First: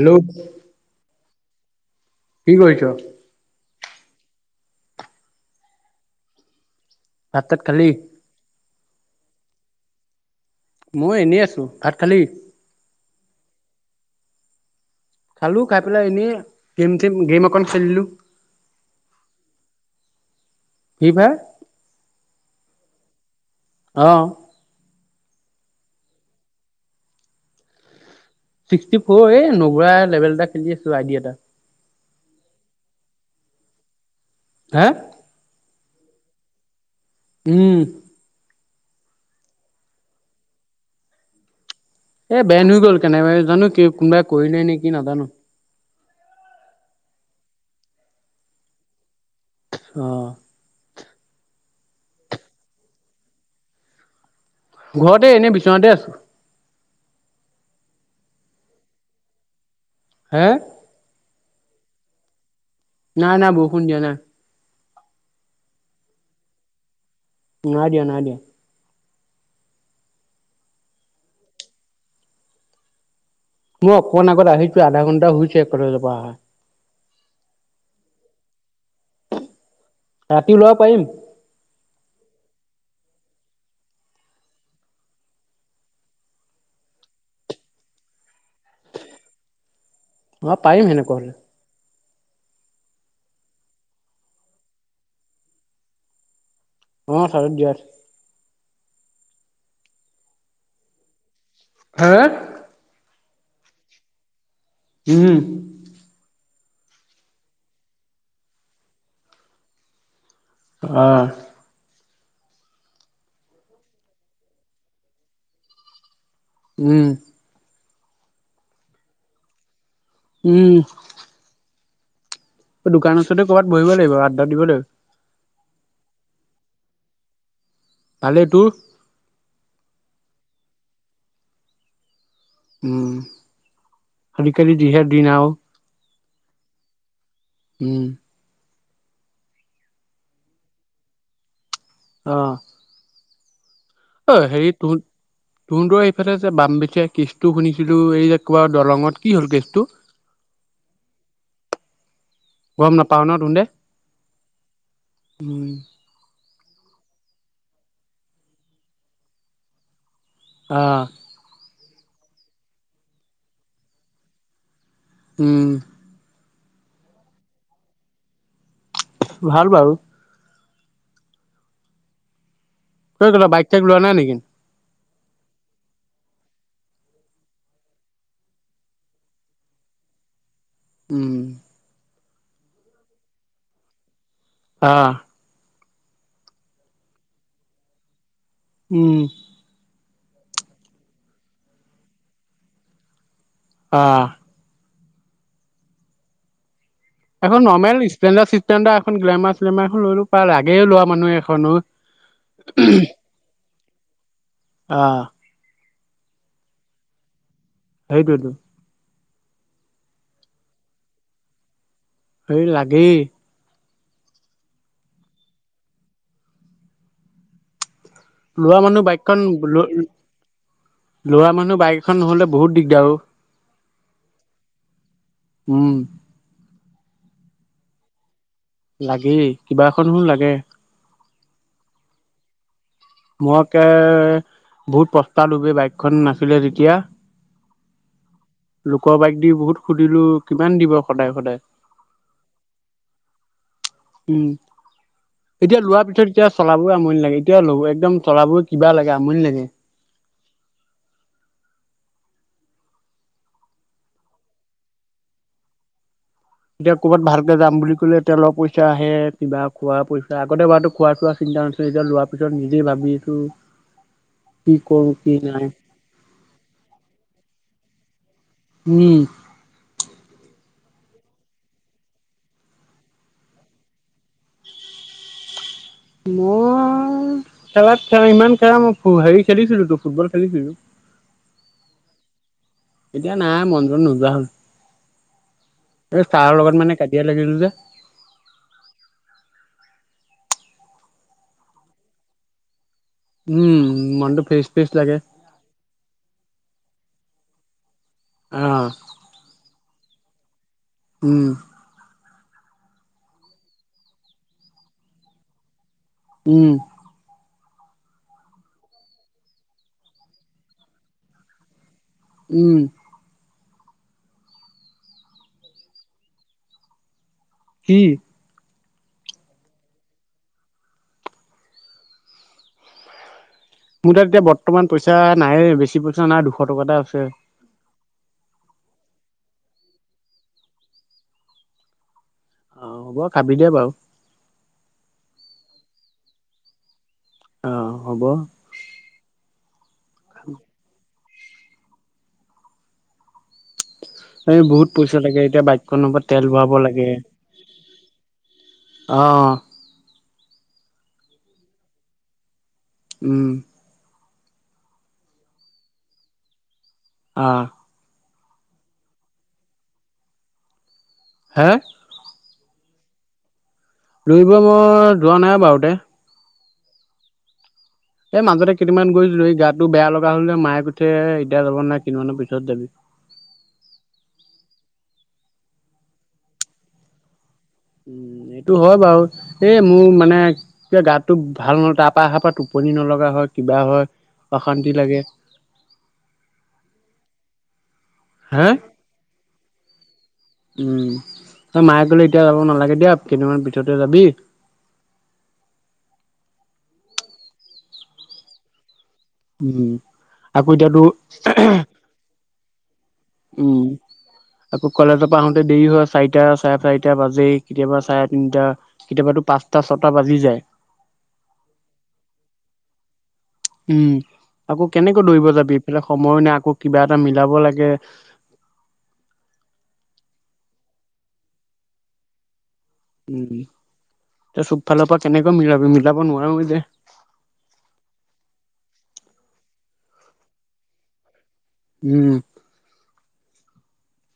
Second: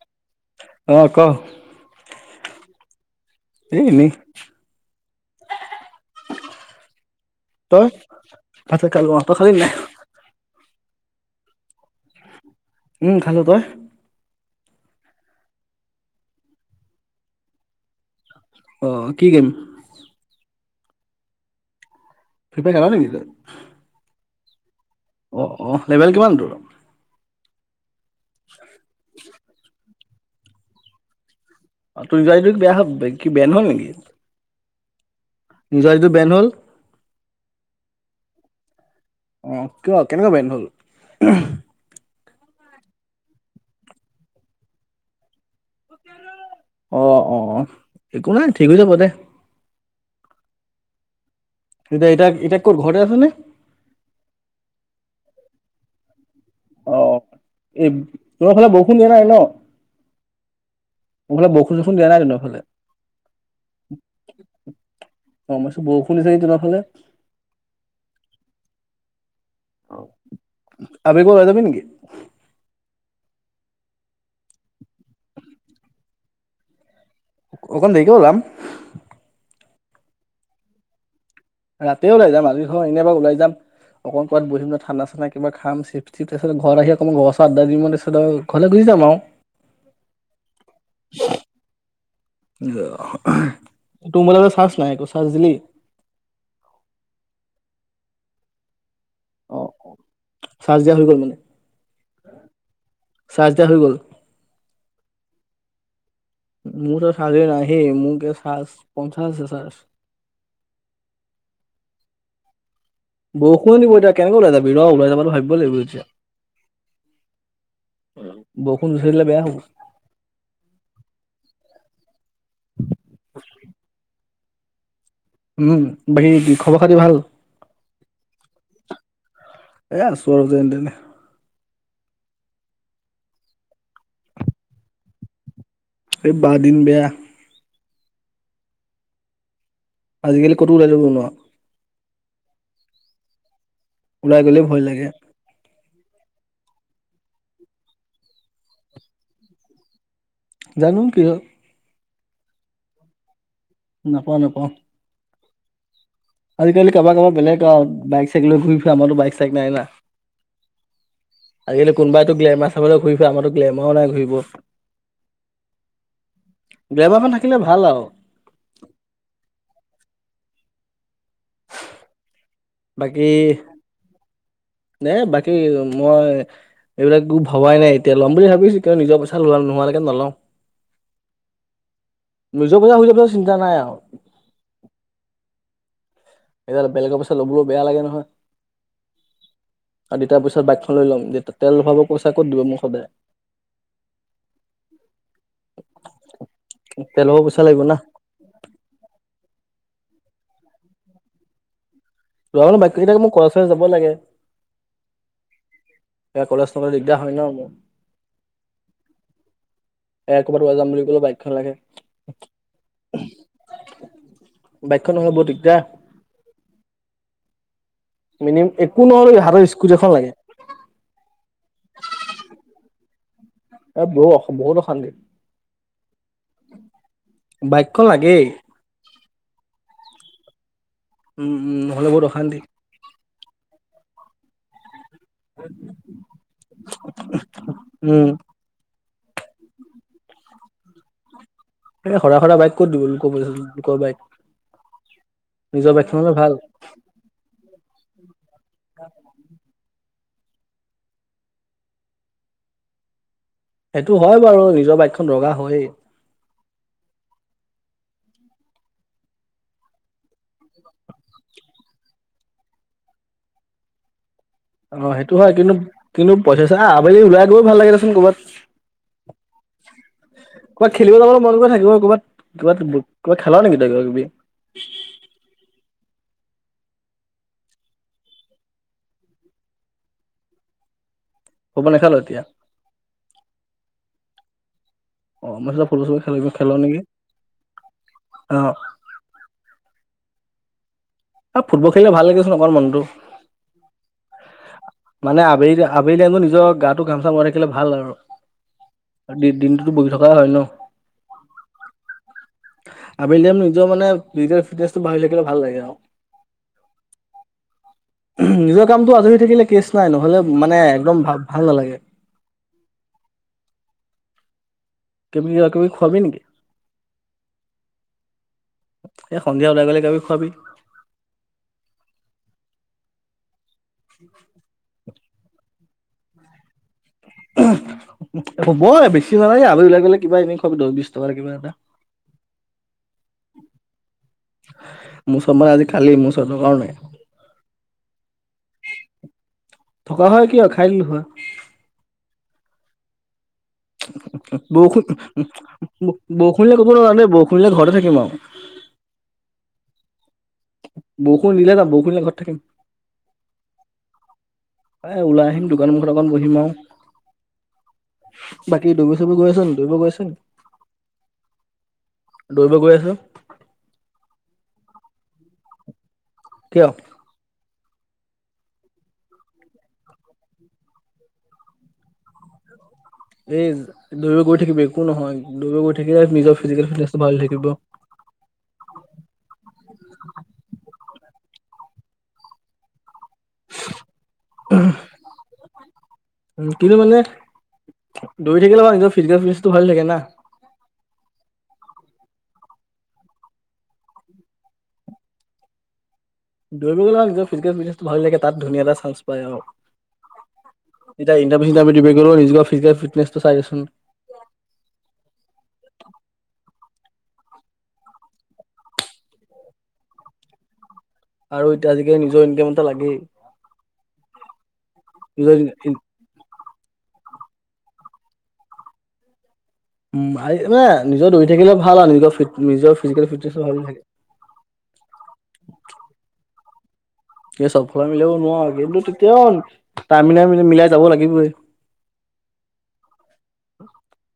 Hello অ ক কি কৰিছ এ এনেই ভাত তাত খালি? তই ভাত- চাত খালোঁ অ তই খালি নাই। মই এনেই আছোঁ ভাত খালি। উম! খালোঁ তই? খালোঁ খাই পেলাই এনেই গেম থম গেম অকন খেলিলোঁ। আহ কি গেম ফিৰিফায়াৰ [unintelligible] অহ অ অহ লেভেল কিমান তোৰ? ছিক্সটি ফৰ এই নুঘূৰাই লেভেল এটা খেলি আছো আইডিয়া এটা। [unintelligible] হে নিজৰিত বেন হল উম! অ কিয় কেনেকুৱা বেন হল এ বেন হয় গ'ল কেনেবাই জানো কোনোবাই কৰিলে নেকি নাজানো অ অ অ একো নাই ঠিক হৈ যাব দে। অ এতিয়া এটা এতিয়া কত ঘৰতে আছে নে? ঘৰতে এনে বিচনাতে আছোঁ। অ এই তোমাৰ ফালে বৰষুণ দিয়া নাই ন। হে এইফালে বৰষুণ বৰষুণ দিয়া নাই এইফালে। ন না বৰষুন দিয়া নাই। অ আমাৰ চোন বৰষুণ দিছে নেকি তোমাৰ ফালে। নাই দিয়া, নাই দিয়া। অ আবেলি ওলাই যাবি নেকি? মই অকমান আগত আহিছো আধা ঘণ্টা হৈছে কলেজৰ পৰা অহা। অকন দেৰি কে উলাম। ৰাতি যাব পাৰিম। ৰাতি ওলাই যাম আজি ঘ এনেই এবাৰ ওলাই যাম। অকণ কৰবাত বহি পেলায় ঠাণ্ডা চাণ্ডা কিবা খাম চিপ -টিপ ঘৰত আহি অকমান গছাত দালিম তাৰিছত ঘৰলৈ গৈ হৈ যাব। মই পাৰিম সেনেকুৱা হলে। তো ম'বাইল চাৰ্ছ নাই চাৰ্ছ দিলি। অ চাজত দিয়া আছে। অ অ চাৰ্ছ দিয়া হৈ গ'ল মানে। হা চাৰ্জ দিয়া হৈ গ'ল। উম! মোৰতো চাৰ্ছ নাহি মোৰ কি চাজ পঞ্চাছছে চাজ। অহ। বৰষুণ দিব এতিয়া কেনেকে ওলাই যাবি ৰ ওলাই যাব বুলি ভাবিব লাগিব এতিয়া। উম। বৰষুণ দি থাকিলে বেয়া হ'ব। উম। দোকান ওচৰতে ক'ৰবাত বহিব লাগিব আড্ডা দিব লাগিব। উম বাকী কি খবৰ খাতি ভাল? ভালে। তোৰ? এ আছোঁ আৰু যেন তেনে। উম খাল কালি দিহাৰ দিন আহও। এই বাদিন বেয়া। উম। আজিকালি কটু ওলাই যাব নুৱাঅ। অহ। অ ওলাই গ'লে হেৰি ভয় ত লাগে তহ ত এইফালে বাম বিশেষ কেচটো শুনিছিলো, এই যে কবা দলঙত কি হ'ল কেচটো? জানো কি হল। গম নাপাও ন ত দে? নাপাওঁ নাপাওঁ। উম। আজিকালি কাৰবা কাৰবা বেলেগ বাইক চাইক লৈ ঘূৰি ফুৰে, আমাৰতো বাইক চাইক নাই না। আহ। আজিকালি কোনোবাইাতো গ্লেমাৰ চাবলৈ ঘূৰি ফুৰে, আমাৰত গ্লেমাৰো নাই ঘূৰিব। উম। ড্ৰেভাৰ মান থাকিলে ভাল আৰু। ভাল বাৰু। তই বাইক চাইক লোৱা নাই নেকি? নে বাকী মই এইবিলাক একো ভবাই নাই এতিয়া, ল'ম বুলি ভাবিছো কিয় নিজৰ পইচা লোৱা নোহোৱৈকে নলওঁ। উম। নিজৰ পইচা বুলি কলে চিন্তা নাই আৰু। অ। এতিয়া বেলেগৰ পইচা ল'বলৈও বেয়া লাগে নহয়। উম। আৰু দেউতাৰ পিছত বাইকখন লৈ ল'ম, যে তেল ভৰাব পইচা ক'ত দিব মোক সদায়। অহ। তেল ভৰাব এখন পইচা লাগিব না নৰ্মেল স্পেলেণ্ডাৰ চিচপ্লেণ্ডাৰ এখন গ্লেমাৰ শ্লেমাৰ এখন লৈলো পায়, লাগে লোৱা মানুহ এখনো। ৰোৱা মানে বাক কেইটাক মোৰ খৰচ যাব লাগে। আহ, এয়া কলেজ নগলে দিগদাৰ হয় ন মোৰ। সেইটোয়েটো। এ ক'ৰবাত ওলাই যাম বুলি ক'লে বাইকখন লাগে। এই লাগেই। বাইকখন নহয় বৰ দিগদাৰ। মিনিম লৰা একো মানুহ নহ'লেও বাইকখন হাতত ল স্কুটি ল এখন লাগে লৰা মানুহ বাইক এখন নহলে বহুত দিগদাৰ অ। এ বহু অ বহুত অশান্তি। উম বাইকখন লাগেই। খনো লাগে। উম উম, নহলে বৰ অশান্তি। মই কে বহুত প্ৰস্তালো বাইকখন নাছিলে তেতিয়া। লো উম লোকৰ বাইক দি বহুত সুধিলো কিমান দিব সদায় সদায়। এ সদায় সদায় বাইক ক'ত দিব লোক পইচা লোকৰ বাইক। উম এতিয়া নিজৰ লোৱাৰ বাইকখন পিছত হ'লে এতিয়া ভাল চলাব আমনি ন লাগে এতিয়াও ল'ব একদম তৰাবোৰ কিবা লাগে আমনি লাগে। সেইটো হয় বাৰু নিজৰ বাইকখন দৰকাৰ হৈয়ে। এতিয়া ক'ৰবাত ভালকে যাম বুলি ক'লে তেলৰ পইচা আহে কিবা খোৱা পইচা আগতে বাৰু খোৱা চোৱা চিন তা আছে এতিয়া লোৱাৰ পিছত নিজে ভাবিছোঁ। অ সেইটো হয় কিন্তু কিন্তু পইচা চা আবেলি লাই গৈ ভাল লাগে দেচোন কৰবাত। উম। ক'ৰবাত খেলিব যাবলৈ মন গ থাকিব ক'ৰবাত কবাত ক'ৰবাত খেলা নেকি ত কিবা কিবি? মই খেলাত খেলা ইমান খেলা মই হেৰি খেলিছিলো তো ফুটবল খেলিছিলো। ফুটবল নেখেল এতিয়া? এতিয়া নাই মন নোযোৱা হ'ল। অ মই চ ফুটবল চুটবল এই খেল ছাৰৰ খেল লগত মানে নেকি কাজিয়া লাগিলো যে অ। ফুটবল খেলিলে ভাল লাগে দেচোন মনটো। উম মনটো ফেচ মানে আবেলি আবেলি টাইমত নিজৰ গাটো ঘাম চাম থাকিলে ভাল আৰু। আহ। দিনটোতো বহি থকা হয় ন। উম আবেলি নিজৰ মানে ফিজিকেল ফিটনেচটো বাঢ়ি থাকিলে ভাল লাগে আৰু। উম। নিজৰ কামটো আজৰি থাকিলে কেচ নাই নহলে মানে একদম ভাল ভাল নালাগে। উম। কেমি কিবা কিবি খুৱাবি নেকি? কি? এ সন্ধিয়া ওলাই গলে কিবা খোৱাবি। মোৰ তাত এতিয়া বৰ্তমান পইচা নাই বেছি পইচা নাই দুশ টকা এটা আছে। হ'ব বেছি নালাগে আৰু ওলাই গ'লে কিবা এনে খুৱাবি দশ বিশ টকাৰ কিবা এটা। অ হ'ব খাবি দিয়া বাৰু। মোৰ ওচৰত মানে আজি খালি মোৰ ওচৰত টকাও নাই। অ হ'ব থকা হয় কিয় খাই দিলো হয়। । [inaudible] এ বহুত বৰষুণ পইচা লাগে এতিয়া বাইকখনৰ পৰা তেল বৰষুণ ভৰাব দিলে ক'তো লাগে। নাযাওঁ দেই বৰষুণ দিলে ঘৰতে থাকিম আৰু অ। বৌষুণ নিলে যা বৌষুণ দিলে ঘৰত থাকিম। উম। এ ওলাই আহিম দোকান মুখত অকণ বহিম আৰু। আ বাকী ডুবি চুবি গৈ আছ নি ডুবি গৈ আছ? হে? দৌৰিব গৈ আছো। দৌৰিব মই যোৱা নাই বাৰু দে। কিয়? এই মাজতে কেইদিনমান গৈছিলো এই গাটো বেয়া লগা হল যে মায়ে কৈছে এতিয়া যাব নালাগে কেইদিনমানৰ পিছত যাবি। এই দৌৰিব গৈ থাকিবি একো নহয় দৌৰিব গৈ থাকিলে নিজৰ ফিজিকেল -ফিটনেচটো ভাল থাকিব। উম, এইটো হয় বাৰু এই মোৰ মানে এতিয়া গাটোভাল নহৈ তাৰ পৰা অহাৰ পৰা টোপনি নলগা [unintelligible] হয়, কিবা হয় অশান্তি লাগে। উম, কিন্তু মানে দৌৰি হা থাকিলে বা নিজৰ ফিজিকেল ফিটছ টো ভাল থাকে না। উম, মায়ে কলে এতিয়া যাব নালাগে দিয়া কেইদিনমান পিছতে যাবি। [inaudible] দৌৰি [unintelligible] নিজৰ ফিজিকেল ফিটনেচটো ভাল লাগে তাত ধুনীয়া এটা চাইজ উম। আকৌ এতিয়াতো এতিয়া ইন্টাৰভিউ - দিব গলেও নিজৰ ফিজিকেল ফিটনেছটো চাই উম দেচোন। আকৌ কলেজৰ পৰা আহোতে দেৰি হয় চাৰিটা চাৰে চাৰিটা তিটা বাজেই। কেতিয়াবা চাৰে তিনটা কেতিয়াবাটো পাঁচটা ছটা বাজি যায়। আৰু এতিয়া আজিকালি নিজৰ ইনকাম এটা লাগেই। উম, আকৌ কেনেকৈ দৌৰিব নিজৰ যাবি ইফালে সময়ো নাই আকৌ কিবা এটা মিলাব লাগে উম, মানে নিজৰ দৌৰি থাকিলে ভাল আৰু নিজৰ ফিট নিজৰ ফিজিকেল ফিটনেছো ভাল থাকে। এ চব ফালৰ পৰা কেনেকৈ মিলাবি মিলাব নোৱাৰো যে। এই চব ফালে মিলাব নোৱাৰা কিন্তু, তেতিয়াও টাইম মিলাই -মিলাই যাব লাগিবয়ে। উম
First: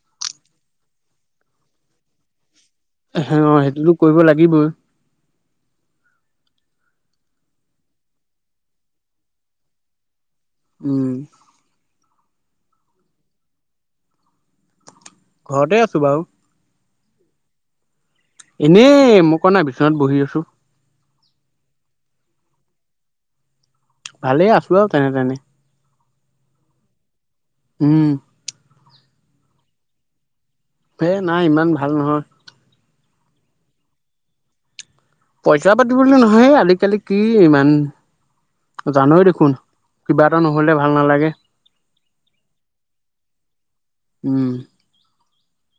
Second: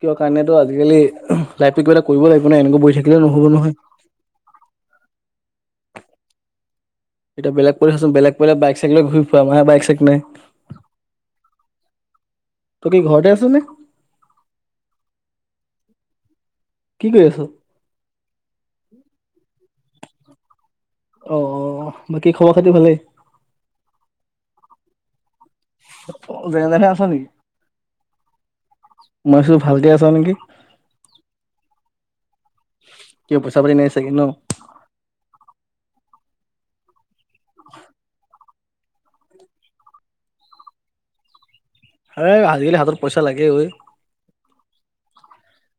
কিয় কাৰণেতো আজিকালি লাইফ পিক' এটা কৰিব লাগিব। আপুনি এনেকে বহি থাকিলে নহ'ব অ' নহয়। সেইটোতো কৰিব লাগিবই [unintelligible] উম। তই কি ঘৰতে আছ নে? ঘৰতে আছো বাৰু। কি কৰি আছ? এনেই মই কোৱা নাই বিচনাত বহি আছো। অ', - অ', - অ', বাকী খবৰ খাতি ভালে? ভালেই আছো আৰু যেনে -তেনে। যেনে তেনে আছ নেকি? উম। মই চো ভালকে আছা নেকি? হে নাই ইমান ভাল নহয়। কি পইছা-পাতি নাই চাগে ন? পইচা-পাতি বুলি নহয় আজিকালি কি ইমান জানয় দেখোন কিবা এটা নহলে ভাল নালাগে। এই আজিকালি হাতত পইচা লাগে ঐ। উম,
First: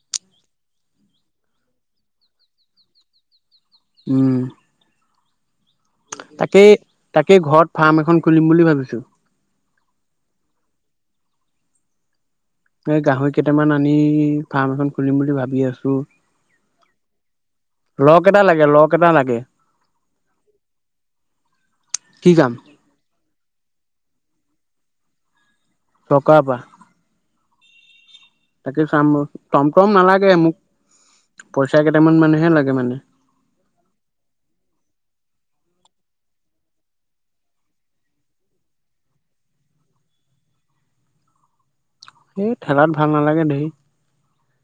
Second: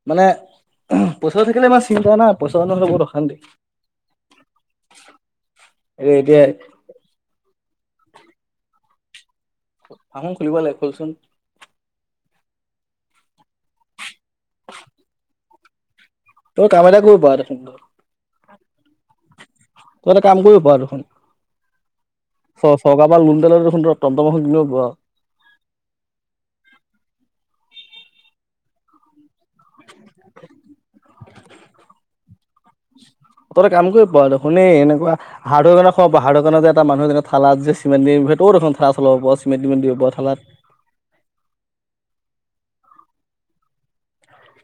মানে পইচাটো থাকিলে ইমান চিন্তা নাই পইচা নহ'লে বহুত অশান্তি। উম। [inaudible] এ এতিয়া তাকেই তাকেই ঘৰত ফাৰ্ম এখন খুলিম বুলি ভাবিছো। আহো খুলিব লাগে খলচোন। এই গাহৰি কেইটামান আনি ফাৰ্ম এখন খুলিম বুলি ভাবি আছো। তই কাম এটা কৰিব পাৰ দেখোন। লগ এটা লাগে লগ এটা লাগে তই এটা কাম কৰিব দেখোন। কি কাম চ চৰকাৰ পৰা লোন এটা লৈ দেখোন তম তম এখন কিনি লব পাৰ। চৰকাৰৰ পৰা। তাকে চাম টমটম নালাগে মোক। পইচা কেইটামান মানেহে লাগে মানে ত ততে কাম কৰিব পোৱা দে শুনে এনেকুৱা-। - হাতদোকান হাতদোকান যে এটা মানুহ যেনে থালাত যে চিমেণ্ট দি সেইও দেখখন থালা চলাব চিমেণ্ট দিব পাৰ থালাত। এই ঠেলাত ভাল নালাগে দেই।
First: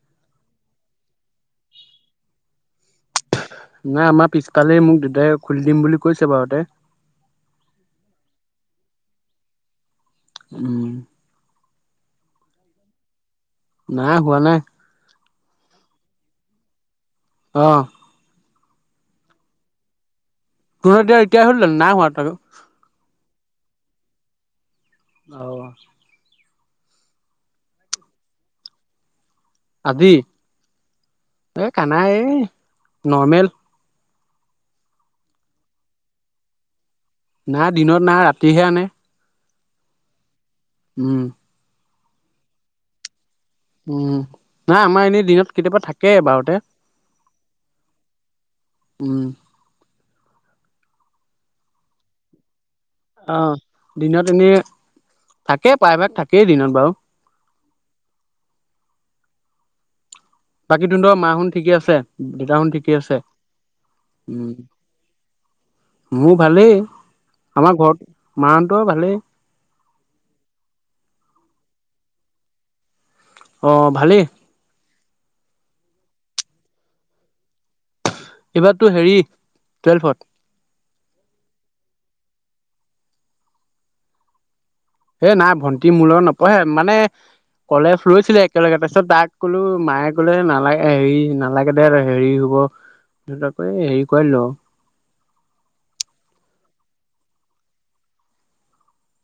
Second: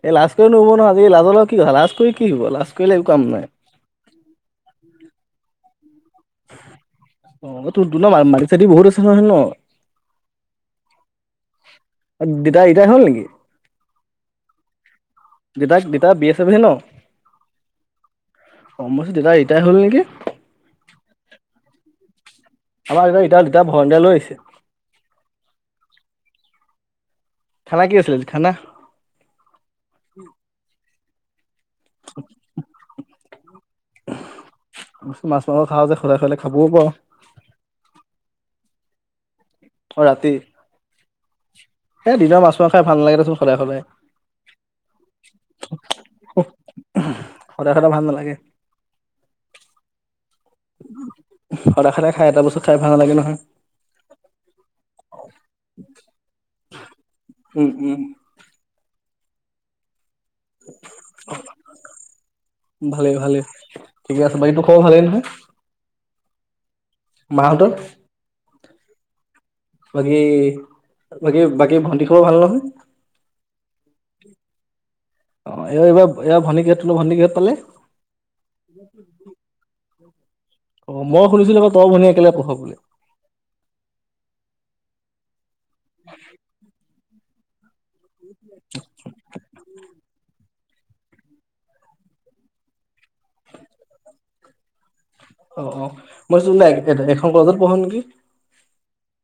এই লাজ কৰি নহব নহয় আজি লাজৰ লগও কি কথা লাজষ্ট কৰি কি হ'ব লাজষ্ট কৰিলে একো কাম নাই। নাই আমাৰ পিছফালে মোক দেউতাই খুলি দিম বুলি। কৈছে বাৰুতে অ, তোৰ ত মাটিক চাটি বহুত আছে নহয় ন? উম। দেউতা ঋতাই হ'ল নেকি? নাই হোৱা নাই। দেউতা দেউতা বি এচ এফ য়ে ন। অ। অ দেউতা ঋতাই হ'ল নেকি। দিয়া ঋতাই হল নি নাইহোৱা। ইতাল দুতা ভৰিয়া লৈ আহিছে। অ। খানা কি আছিলে আজি খানা। আজি এ কানাই এই নৰ্মেল। মাছ মাংস খাওঁ যে সদায় সদায় খাবওঁ পাৰো। নাই দিনত নাই ৰাতিহে আনে। অ ৰাতি। উম। এই দিনত মাছ মাংস খাই ভাল নালাগে দে চোন। উম নাই আমাৰ এনেই দিনত কেতিয়াবা থাকে‌ বাৰুতে। সদায় সদায় ভাল নালাগে। উম। সদায় সদায় খাই এটা বস্তু। খাই ভাল নালাগে নহয় আ দিনত এনেই থাকেই প্ৰায়ভাগ থাকেই দিনত বাৰু উম উম। বাকী তহঁতৰ মা হুন ঠিকে আছে দেউতাহুন ঠিকে ভালে আছে ভালে ঠিকে আছে উম। বাকী তোৰ খবৰ ভালেই নহয় মোৰ ভালেই। আমাৰ মাহঁতৰ ঘৰত মাহঁতৰ ভালেই বাকি বাকি। কি ভণ্টি খাবৰ ভাল নহয়। অ ভালেই। অ এ এইবাৰ এইবাৰ ভনী তহঁতৰ ভন্টি কিহত পালে। এইবাৰ তোৰ হেৰি টুৱেলফত। অ মই শুনিছিলো আকৌ তই ভনি একেলগে পঢ় বুলি। হে নাই ভন্টি মোৰ লগত নপঢ়ে মানে কলেজ। লৈছিলে একেলগে তাৰপিছত তাক ক'লো মায়ে ক'লে না। হেৰি নালাগে দে হেৰি হব কৰি হেৰি কৰাই দিলোঁ আৰু। অ অ মই এখন কলেজত পঢ় নেকি।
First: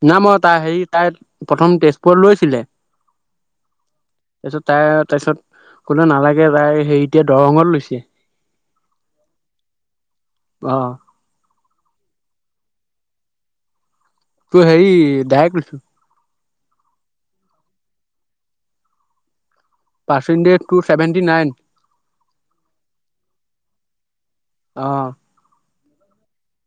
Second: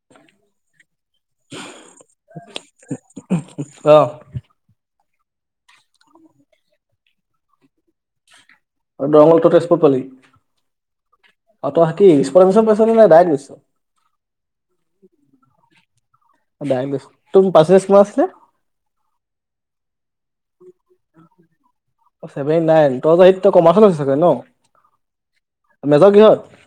না মই তাই হেৰি তাই প্ৰথম তেজপুৰত লৈছিলে। অ তাৰপিছত তাই। তাৰপিছত ক'লে নালাগে তাই হেৰি এতিয়া দৰঙত লৈছে। আৰু দৰঙটো তই তেজপুৰত পালি অ অ তই [unintelligible] স্কুলৰ পাইছ নে ডাইৰেক লৈছ তু হেৰি ডাইৰেক লৈছোঁ। ডাইৰেক্ট লৈছোঁ। তোৰ পাৰচেনটেজ কিমান আছিলে? Percentage two seventy nine. Seventy nine, তই কমাৰ্চছে চাগে ন? অ মেজৰ কিহঁত?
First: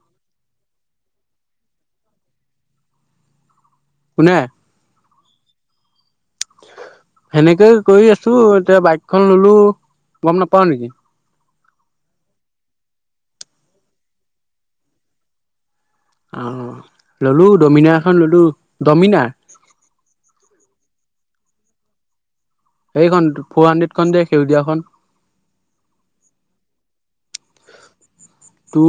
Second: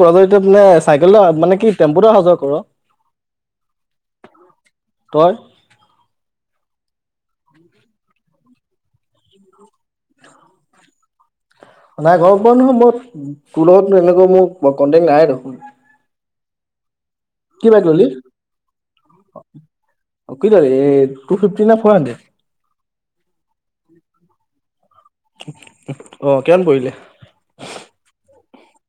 কলেজত মানে চাইকেল মানে কি টেম্পুতে অহা যোৱা কৰ। [inaudible] কোনে? তই। সেনেকে কৰি আছো এতিয়া বাইকখন ললো। গম নাপাও নেকি? নাই গম পোৱা নহয় মই তোৰ লগত এনেকুৱা মোৰ কন্টেক নাই দেখোন। অ ললো কি বাইক দমিনা ল'লি? এখন ললো দমিনাৰ। অ' কি ল'লি এই টু ফিফটি না ফ'ৰ হাণ্ড্ৰেড? সেইখন ফ'ৰ হাণ্ড্ৰেড খন সেউজীয়াখন। অ কিমান পৰিলে? টু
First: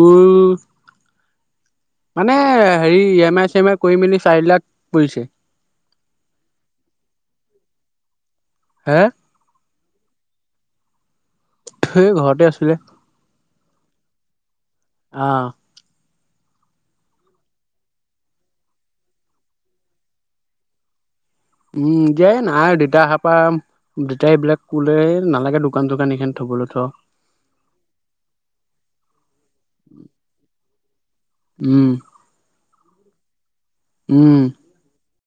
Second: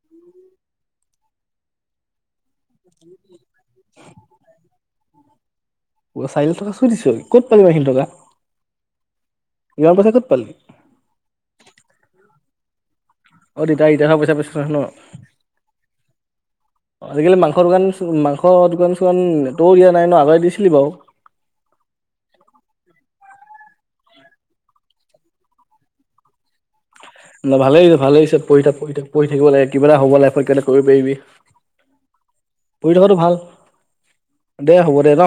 মানে হেৰি এম আই চেম আই কৰি মেলি চাৰি লাখ পৰিছে। চাৰি লাখ টকা চুই দিছো ক'ত পালি ইমাখিনি টকা? হে? ইমান পাইচা ক'ত পালি। হে ঘৰতে আছিলে। অ দেতাই ৰিটাই হোৱা পইচা পাইছ ন। আহ [inaudible] আজিকালি মাংস দোকান, মাংস দোকান চোকানটোও দিয়া নাই ন, আগতে দিছিলি বাও। দেতাই এইবিলাক কোলে নালাগে দোকান চোকান এইখিন থবলৈ থ। ন ভালেই ভালেই হৈছে পঢ়ি হৈ পাৰিবি। উম। পঢ়ি থকাটো ভাল। উম দে হ'ব দে ন।